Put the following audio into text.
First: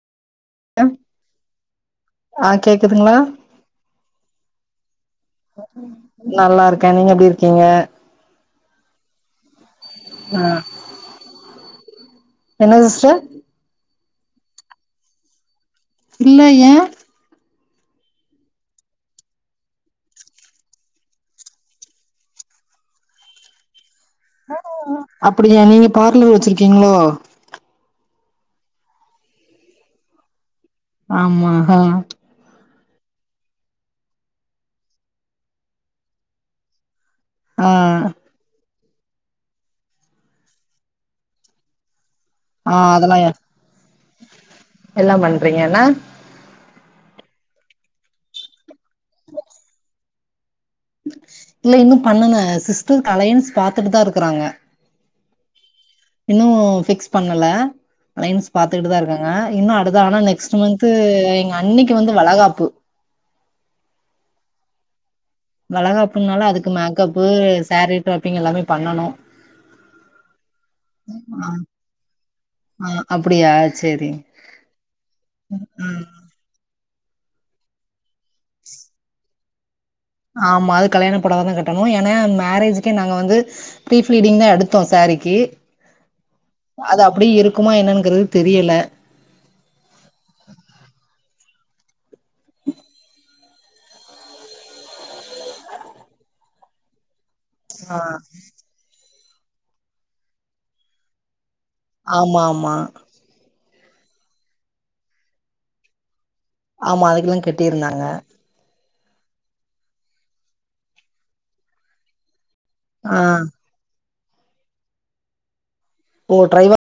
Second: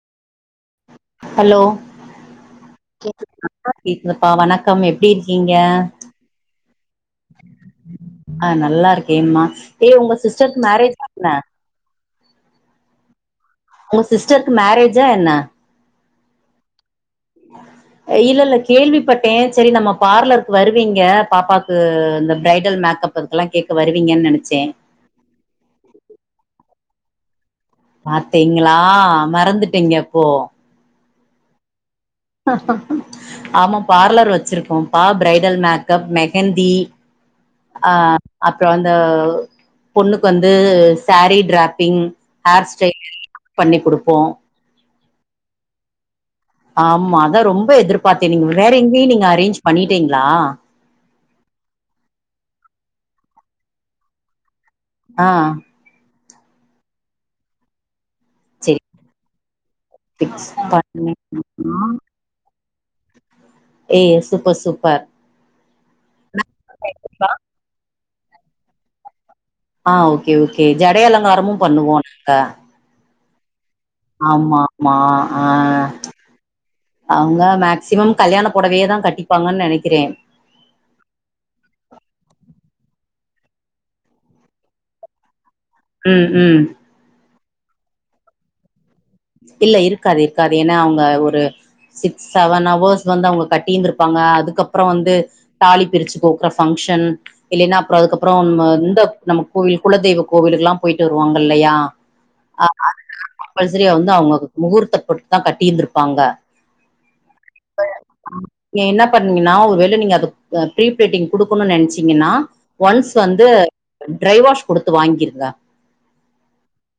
அ hello ஆ கேக்குதுங்களா கேக்குதுப்பா வணக்கம் எப்டி இருக்கீங்க நல்லா இருக்க நீங்க எப்டி இருக்கீங்க ஆ நல்லா இருக்கேம்மா ஏய் உங்க சிஸ்டர் மேரேஜ் தான என்ன சிஸ்டர் உங்க சிஸ்டருக்கு மேரேஜா என்ன இல்ல ஏய இல்ல இல்ல கேள்விப்பட்ட சரி நம்ம பார்லருக்கு வருவீங்க பாப்பாக்கு இந்த பிரைடல் மேக்கப் க்ளா கேட்க வருவீங்கன்னு நெனச்ச அப்டியா நீங்க பார்லர் வச்சிருக்கீங்களோ பாத்திங்களா மறந்துட்டீங்க அப்போ ஆமா ஆ ஆமா பார்லர் வச்சிருக்கோ பா பிரரைடல் மேக்கப் மெஹந்தி ஆ அஹ் அப்பற அந்த பொண்ணுக்கு வந்து சேரீ ட்ராப்பிங் ஹேர் ஆ ஸ்டைல் அதெல்லா பண்ணி குடுப்போ எல்லா பண்றீங்கன ஆமா அதா ரொம்ப எதிர்பாத்த நீங்க வேற எங்கேயு நீங்க அரேஞ்ச் பண்ணிட்டீங்களா இல்ல இன்னு பண்ணல சிஸ்டர்க் லையன்ஸ் பாத்துட்டு தா இருக்கறாங்க ஆ இன்னு பிக்ஸ் பண்ணல அலையன்ஸ் செரி பாத்துக்கிட்டு தா இருக்காங்க இன்னும் அடுத்த ஆனா ஃபிக்ஸ் நெக்ஸ்ட் மந்த் பண்ணி எங்க அன்னிக்கு வந்து வளகாப்பு ஏ சூப்பர் சூப்பர் வலகாப்புனால அதுக்கு மேக்கப்பு சாரீ டாப்பிங் எல்லாமே பண்ணனு ஆ ஓகே ஓகே ஜடை ஆ அலங்காரமும் பண்ணுவோ நாங்க ஆ அப்படியா ஆமா மா ஆ ம் அங்க மேக்சிமம் கல்யாண புடவயே தா கட்டிப்பாங்கன் நனைக்கிறே ஆமா அது கல்யாண புடவ தா கட்டணு ஏன்னா மேரேஜ்கே நாங்க வந்து ப்ரீ ஃபீலிடிங் தா எடுத்தோ சாரிக்கு ம் ம் அது அப்டியே இருக்குமா என்னங்கிறது தெரியல இல்ல இருக்காது இருக்காது ஏன்னா அவுங்க ஒரு சிக்ஸ் செவன் ஹவர்ஸ் வந்து அவங்க கட்டியிருந்திருப்பாங்க அதுக்கப்புறோ வந்து தாலி பிரிச்சு கோக்குற ஃபங்க்ஷன் இல்லைன்னா ஆ அப்புறோ அதுக்கப்புறோ நம்ம இந்தநம்ம கோவில் குலதெய்வ கோவிலுகுல்லா போயிட்டு வருவாங்க இல்லையா ஆமா ஆமா அதுரே வந்து அவுங்க முகூர்த்தப்பட்டு தா கட்டியிருந்திருப்பாங்க ஆமா அதுக்கு தா கட்டியிருந்தாங்க நீங்க என்ன பண்ணீங்கன்னா ஒரு வேள நீங்க அது அ ப்ரீப்ளீட்டிங் குடுக்கணுன்னு நனைச்சீங்கன்னா ஒன்ஸ் ஆ வந்து ட்ரைவாஷ் குடுத்து வாங்கிருங்க ஓ ட்ரை வா